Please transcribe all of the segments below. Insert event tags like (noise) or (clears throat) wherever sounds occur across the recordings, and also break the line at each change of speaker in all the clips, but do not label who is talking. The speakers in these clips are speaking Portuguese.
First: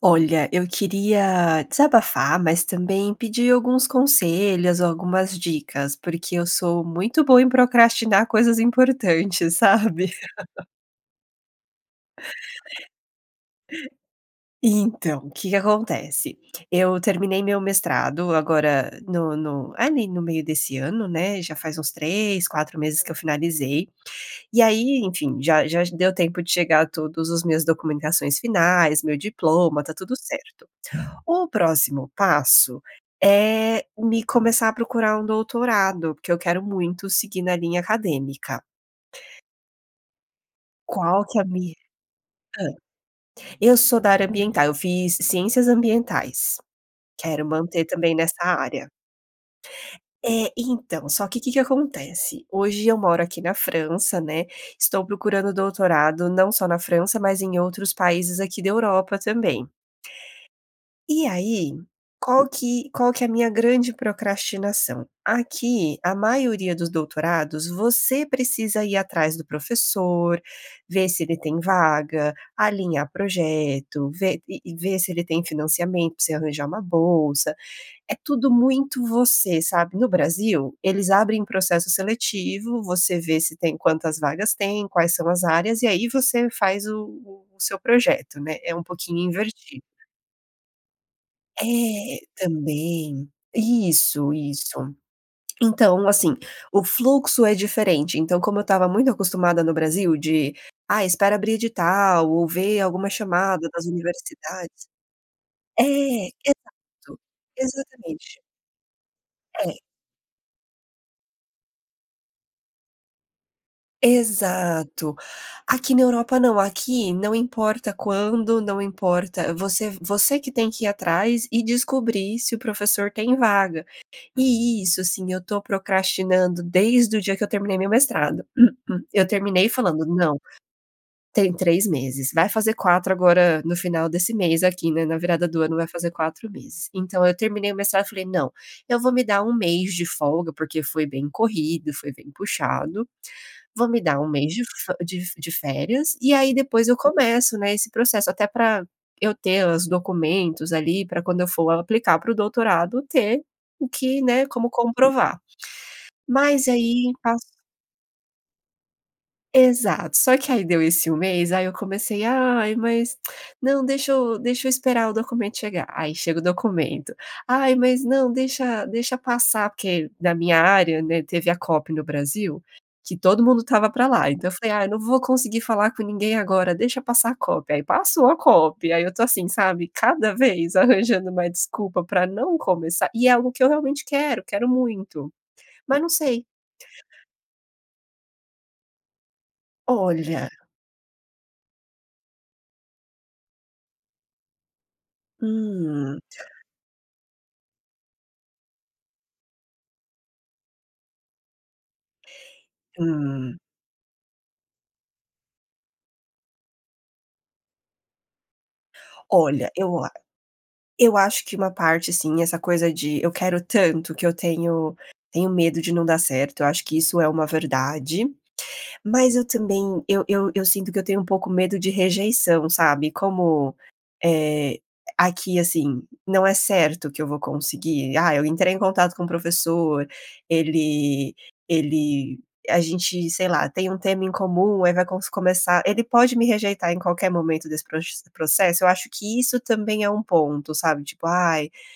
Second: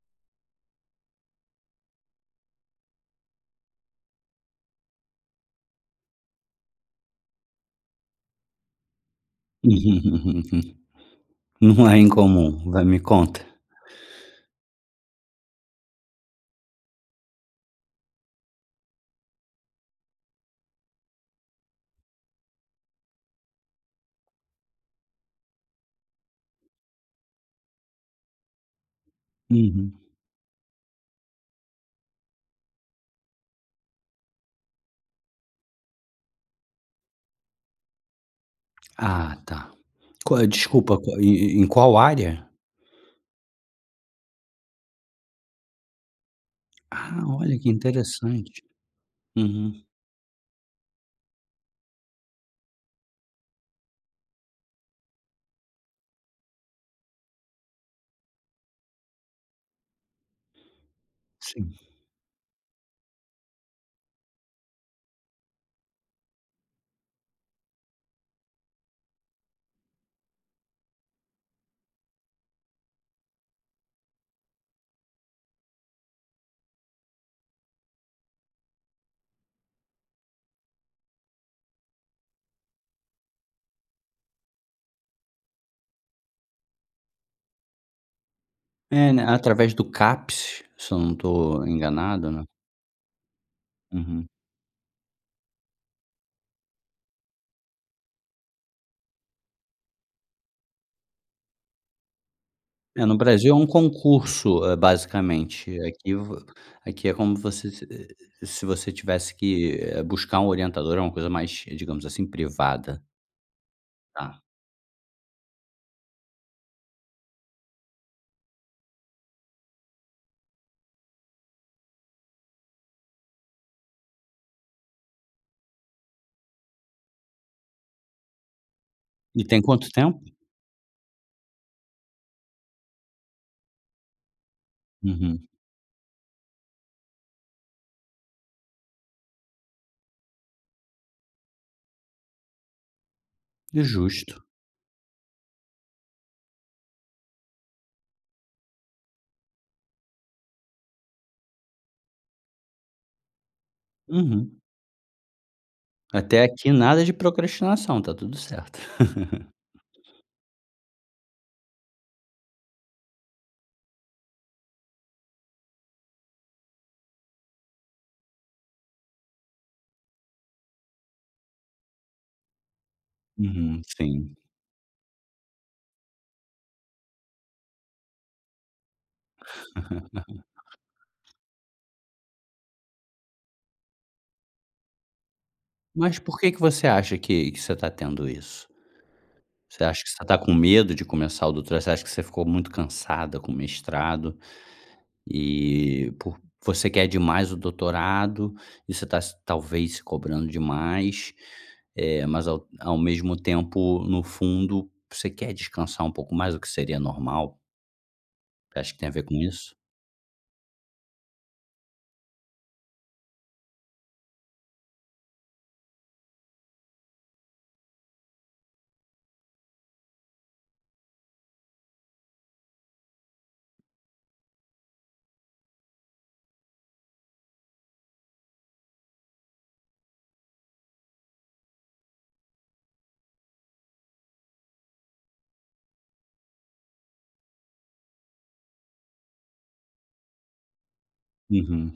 Olha, eu queria desabafar mas também pedir alguns conselhos ou algumas dicas, porque eu sou muito boa em procrastinar coisas importantes sabe?
(laughs)
(laughs)
Não é
(laughs)
incomum. Vai, me conta.
E então, o que que acontece? Eu terminei meu mestrado agora no no, ali no meio desse ano né, já faz uns 3, 4 meses que eu finalizei. E aí, enfim, já já deu tempo de chegar todos os meus documentações finais, o meu diploma,
Uhum.
tá tudo certo. O próximo passo é me começar a procurar um doutorado porque eu quero muito seguir na linha acadêmica.
Ah tá. Qual é desculpa
Qual que é a
e-e em
min
qual área?
hã. Eu sou da área ambiental, eu fiz Ciências Ambientais.
Ah,
Quero
olha, que
manter também nessa
interessante!
área.
Uhum.
É, então, só que o que que acontece? Hoje eu moro aqui na França, né. Estou procurando doutorado não só na França mas em outros países aqui da Europa também. E
Sim.
aí, qual que qual que é a minha grande procrastinação? Aqui a maioria dos doutorados você precisa ir atrás do professor, ver se ele tem vaga, alinhar projeto, ver e-e ver se ele tem financiamento pra você arranjar uma bolsa, é tudo muito você, sabe. No Brasil, eles abrem processo seletivo, você vê se tem quantas vagas tem, quais são as áreas e aí você faz o o o seu projeto né. É
É,
pouquinho
né, através
invertido.
do CAPES, se eu não tô
É,
enganado, né.
também.
Uhum.
Isso, isso. Então assim, o fluxo é diferente, então, como eu estava muito acostumada no Brasil de: "Ah, espera abrir edital ou ver
É,
alguma
no Brasil é um
chamada nas
concurso,
universidades".
eh, basicamente,
É,
aqui vo aqui é
exato.
como você, eh,
Exatamente.
se se você tivesse
É.
que buscar um orientador, é uma coisa mais, digamos assim, privada. Tá.
Exato. Aqui na Europa não, aqui não importa quando, não importa você você que tem que ir atrás e descobrir se o professor tem vaga. E isso assim eu estou procrastinando desde o dia que eu terminei meu mestrado. (clears throat) Eu
E tem
terminei
quanto
falando
tempo?
não, tem 3 meses, vai fazer 4 agora no final desse mês aqui, né, na
Uhum.
virada do ano vai fazer 4 meses. Então eu terminei o mestrado e falei: "Não, eu vou me dar 1 mês de folga, porque foi bem corrido, foi bem puxado. Vou me dar 1
Justo.
mês de fe de de férias e aí depois eu começo, né, esse processo até para eu ter os documentos ali, para quando eu for aplicar para o doutorado ter o que, né,
Uhum.
como comprovar."
Até
Mas
aqui nada de
aí pas
procrastinação, está tudo certo. (chuckles)
Exato, só que aí deu esse 1 mês aí eu comecei ai mas, (smacks lips) não deixa eu deixa eu esperar o documento chegar, aí chega o documento. Ai mas não deixa deixa passar, porque na minha área, né, teve a COP no Brasil, que todo mundo
Uhum,
estava para lá.
sim.
Então eu falei: "Ah, eu não vou conseguir falar com ninguém agora, deixa passar a COP." Aí passou a COP, e aí eu estou assim, sabe? Cada vez
(chuckles)
arranjando uma desculpa para não começar e é algo que eu realmente quero, quero muito, mas não
Mas por
sei.
que que você acha que você está tendo isso? Você acha que você está
Olha
com medo de começar o doutor você acha que você ficou muito cansada com o mestrado e
Hum.
por você quer demais o doutorado e você tá se talvez se cobrando demais, eh, mas ao ao mesmo
Hum.
tempo, no fundo, você quer descansar um pouco mais, o que seria normal? Você acha que tem a ver com
Olha,
isso?
eu a eu acho que uma parte sim, essa coisa de: "Eu quero tanto que eu tenho tenho medo de não dar certo". Eu acho que isso é uma verdade, mas eu também eu eu eu sinto que eu tenho um pouco medo de rejeição, sabe. Como, eh, aqui assim, não é certo que eu vou conseguir: "Ah, eu entrei em contato com o professor, ele ele a gente, sei lá, tem um tema em comum, aí vai consu começar". Ele pode me rejeitar em qualquer momento desse proxe processo? Eu acho que isso também é um ponto, sabe? Tipo: "Ai,
Uhum.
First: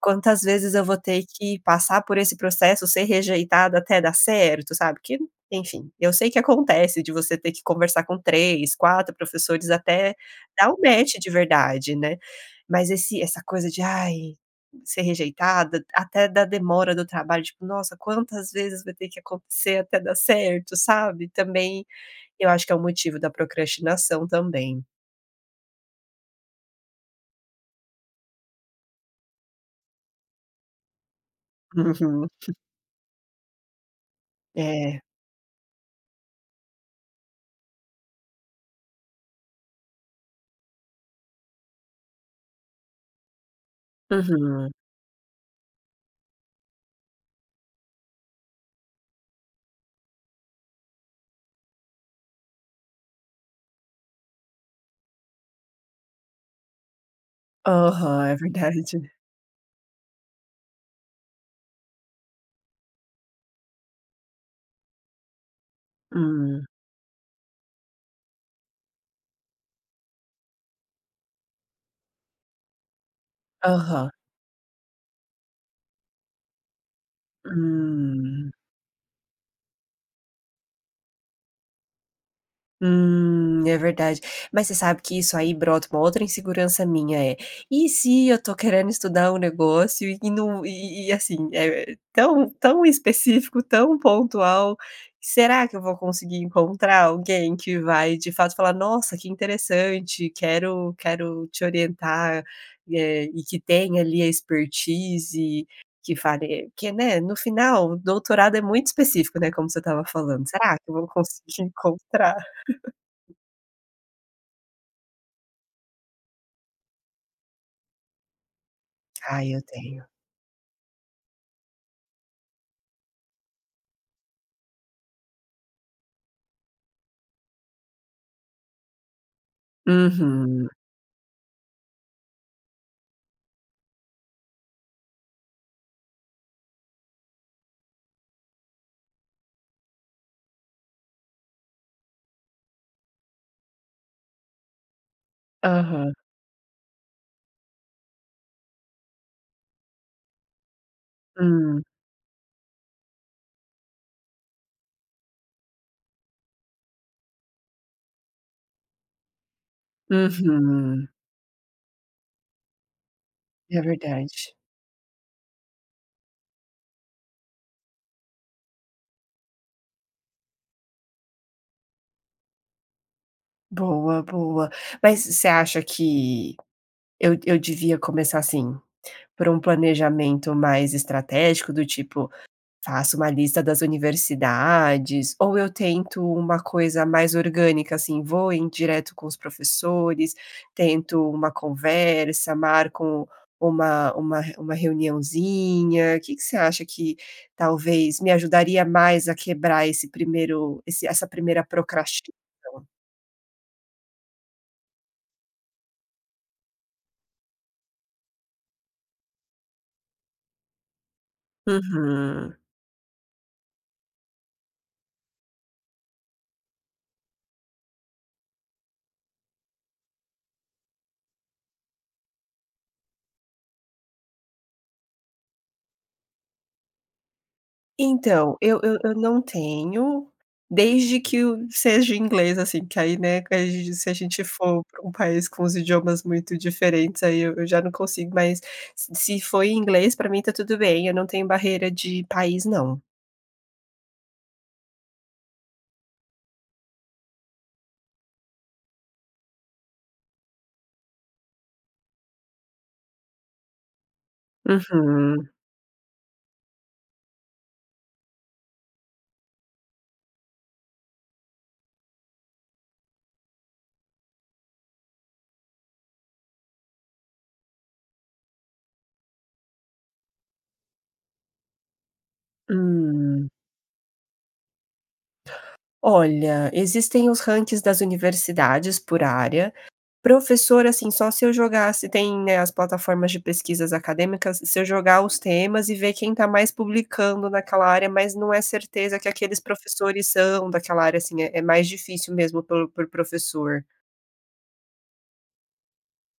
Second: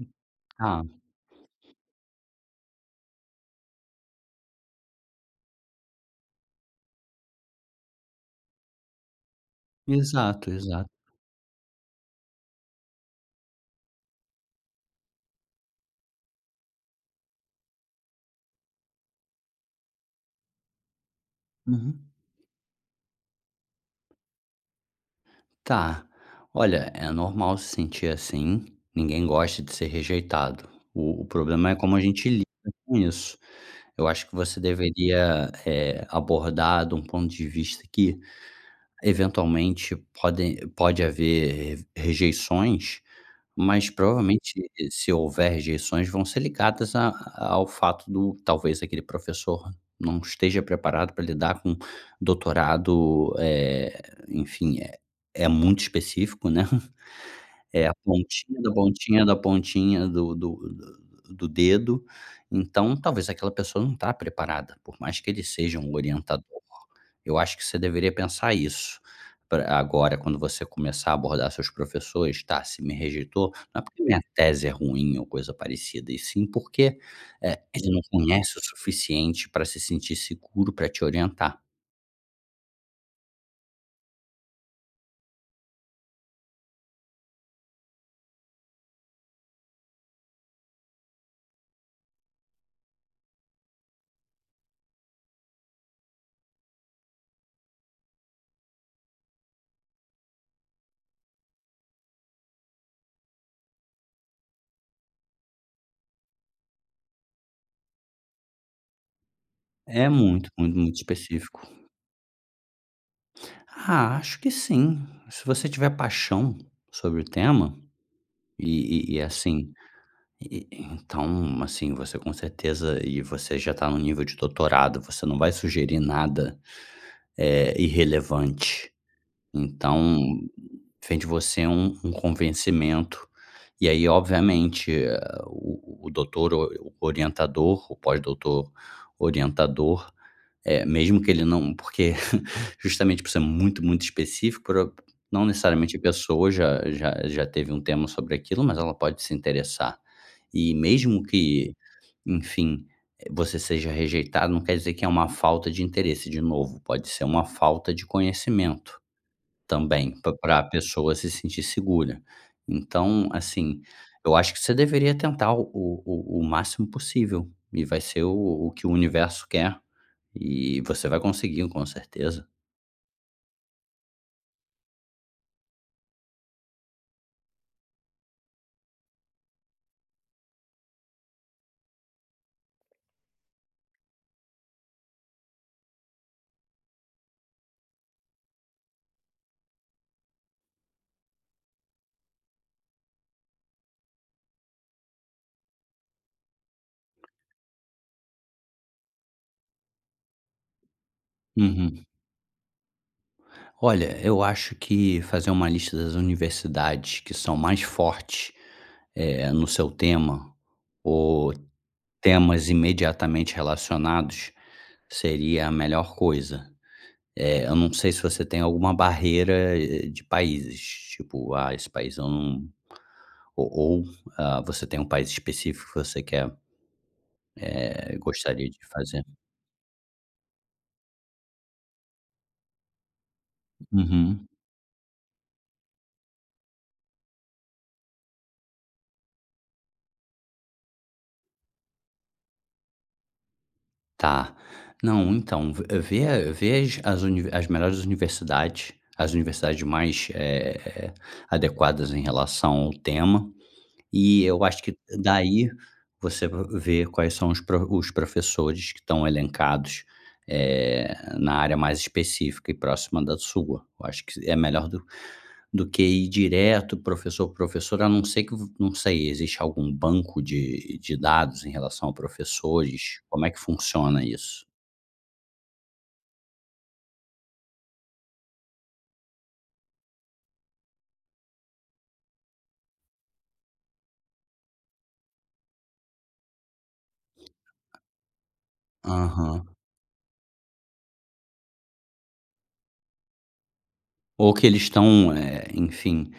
quantas vezes eu
Tá.
vou ter que passar por esse processo, ser rejeitada até dar certo?". Sabe? Que enfim, eu sei que acontece de você ter que conversar com 3, 4 professores até
Exato,
dar um
exato.
match de verdade, né? Mas esse essa coisa de: "Ai, ser rejeitada". Até da demora do trabalho tipo: "Nossa, quantas vezes vai ter que acontecer até dar certo?". Sabe? Também,
Uhum.
eu acho que é um motivo da procrastinação, também.
Tá, olha é normal se sentir assim, ninguém gosta de ser rejeitado, o o problema é como a
Uhum.
gente lida com isso. Eu acho que você
É.
deveria, eh, abordar de um ponto de vista que eventualmente podem pode haver rejeições, mas provavelmente
Uhum.
e se houver rejeições vão ser ligadas a ao fato do talvez aquele professor não esteja preparado pra lidar com doutorado, eh, enfim, eh, é muito específico, né. (chuckles) É a
Aham, é
pontinha, da
verdade.
pontinha, da pontinha do do do do dedo. Então, talvez aquela pessoa não tá preparada, por mais que ele seja um orientador.
Hum.
Eu acho que você deveria pensar isso, pra agora quando você começar abordar seus professores tá: "Se me rejeitou, não é porque
Aham.
minha tese é ruim ou coisa parecida". E sim porque, eh, ele não
Hum.
conhece o suficiente pra se sentir seguro pra te orientar.
Hum, é verdade. Mas você sabe que isso aí brota com uma outra insegurança minha, eh. E se eu tô querendo estudar o negócio e não e e e assim, é tão tão específico, tão pontual. Será que eu vou conseguir encontrar alguém que vai de fato falar: "Nossa, que interessante! Quero quero te orientar" e, eh, e que tem ali a expertise que fari que é, né, no final, o doutorado é muito específico, né, como você estava
É
falando.
muito,
Será
muito,
que eu
muito
vou
específico.
conseguir encontrar? (laughs)
Ah, acho que sim. Se você tiver paixão sobre o tema, e e e
Ai, eu
assim,
tenho.
e e então, assim, você com certeza, e você já tá no nível de doutorado, você não vai sugerir nada, eh, irrelevante. Então,
Uhum.
vem de você um um convencimento. E aí obviamente, eh, o o o doutor o orientador, o pós-doutor orientador, eh, mesmo que ele não porque (laughs) justamente por ser muito, muito específico por o não necessariamente a
Aham.
pessoa já já já teve um tema sobre aquilo, mas ela pode se interessar. E mesmo que,
Sim.
enfim, eh, você seja rejeitado não quer dizer que é uma falta de interesse, de novo, pode ser uma falta de conhecimento, também, pa pra
Uhum.
pessoa se sentir segura. Então,
É
assim. Eu acho
verdade.
que você deveria tentar o o o o máximo possível, e vai ser o o que o universo quer, e você vai conseguir, com certeza.
Boa, boa. Mas, você acha que eu eu devia começar, assim, por um planejamento mais estratégico, do tipo, faço uma lista das universidades? Ou eu tento uma coisa mais orgânica, assim, vou em direto com os professores, tento uma conversa, marco uma uma re uma reuniãozinha. Que que você acha que talvez me ajudaria mais a quebrar esse primeiro esse essa primeira
Uhum.
procrastinação?
Olha, eu acho que fazer uma lista das universidades que são mais fortes, eh, no seu tema, ou
Uhum.
temas imediatamente relacionados, seria a melhor coisa. Eh, eu não sei se você tem alguma barreira de países, tipo: "Ah, esse país eu não". O ou, ah, você tem um país específico que você quer eh,
Então,
gostaria de
eu eu eu
fazer?
não tenho, desde que o seja o inglês, assim, que aí, né, que se a gente
Uhum.
for pra um país com os idiomas muito diferentes, aí eu eu já não consigo, mas se se foi em inglês, pra mim está tudo bem, eu não tenho barreira de país não.
Tá, não então, v vê a vê as as unive as melhores universidades, as universidades mais, eh, adequadas em relação ao tema, e eu acho que d
Uhum.
daí, você v vê quais são os pro os professores que estão elencados, eh, na área mais específica e próxima da sua. Eu acho se é melhor do do que ir direto, professor por professor, a não ser que v não sei, existe algum banco de de dados em relação a professores, como é
Hum.
que funciona isso?
Olha, existem os rankings das universidades por área. Professor, assim, só se eu jogar se tem, né, as plataformas de pesquisas acadêmicas, se eu jogar os temas e ver quem tá mais publicando naquela área, mas não é certeza que aqueles
Uhum.
professores são daquela área, assim, é é mais difícil mesmo pel por professor.
Ou que eles estão, eh, enfim,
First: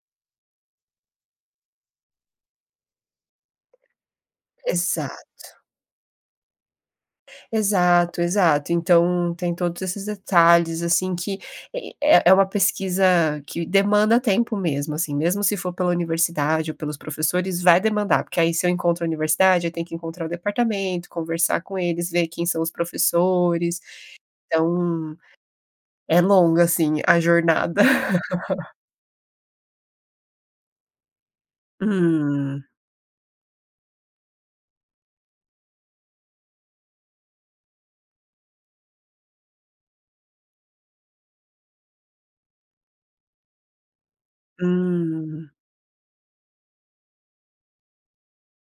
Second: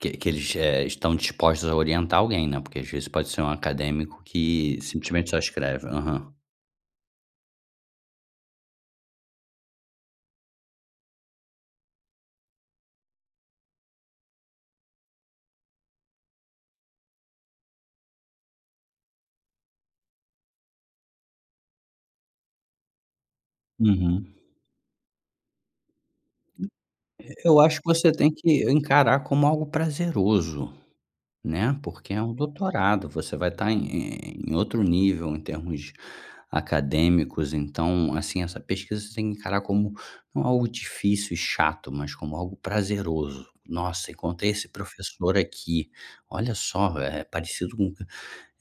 que, eh, que eles, eh, estão dispostos a orientar alguém, né, porque às vezes, pode ser um acadêmico que simplesmente só
Exato.
escreve. Aham.
Exato, exato. Então, tem todos esses detalhes assim, que, eh eh eh, uma pesquisa que demanda tempo mesmo, assim, mesmo se for pela universidade ou pelos professores vai demandar porque aí, se eu encontro a universidade eu tenho que encontrar o departamento, conversar com eles, ver quem são os professores,
Uhum.
então, é longa,
Eh,
assim, a
eu acho
jornada.
que você tem que
(laughs)
encarar como algo prazeroso, né, porque é um
Hum.
doutorado, você vai estar em em outro nível em termos acadêmicos, então, assim, essa pesquisa você tem que encarar como não algo difícil e chato, mas como algo prazeroso: "Nossa, encontrei esse professor
Hum.
aqui, olha só, eh, parecido com",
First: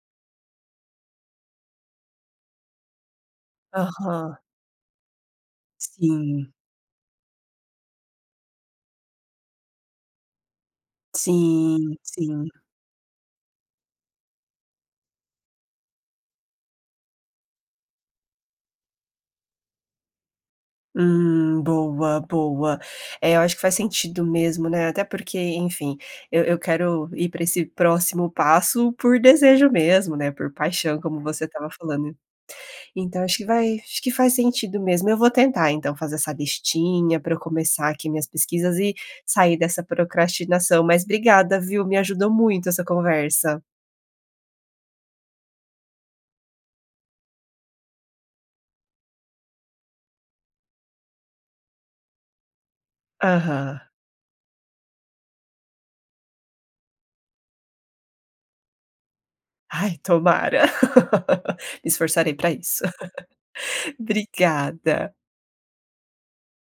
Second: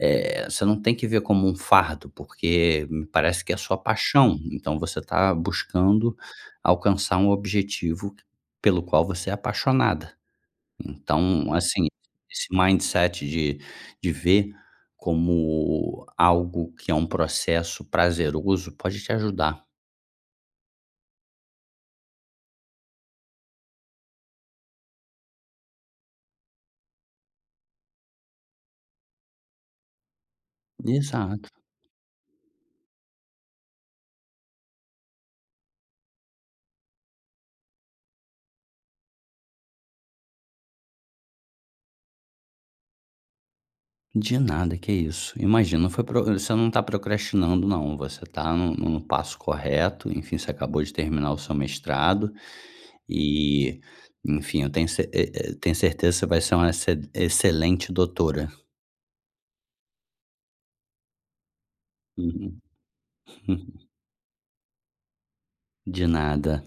eh, você não tem que ver como um fardo, porque me parece que é sua paixão,
Aham.
então você tá buscando
Sim.
alcançar um objetivo pelo qual você é apaixonada. Então assim,
Sim
esse
sim.
mindset de de ver como algo que é um processo prazeroso, pode te ajudar.
Hum, boa, boa! Eh, eu acho que faz sentido mesmo, né, até porque enfim, eu eu quero ir pra esse próximo passo por desejo mesmo, né, por paixão como você
Exato.
estava falando. Então acho que vai acho que faz sentido mesmo, eu vou tentar então fazer essa listinha pra eu começar aqui minhas pesquisas e sair dessa procrastinação. Mas obrigada viu, me ajudou muito essa conversa.
De nada, que isso, imagina, não foi pro você não tá procrastinando não, você tá no no passo correto, enfim, você acabou de terminar o seu mestrado. E,
Aham.
enfim, eu tenho ce e e eu tenho certeza que você vai ser uma exce excelente doutora.
Ai, tomara! (laughs) Me esforçarei pra
Uhum.
isso!
(laughs)
(laughs) Obrigada.
De nada.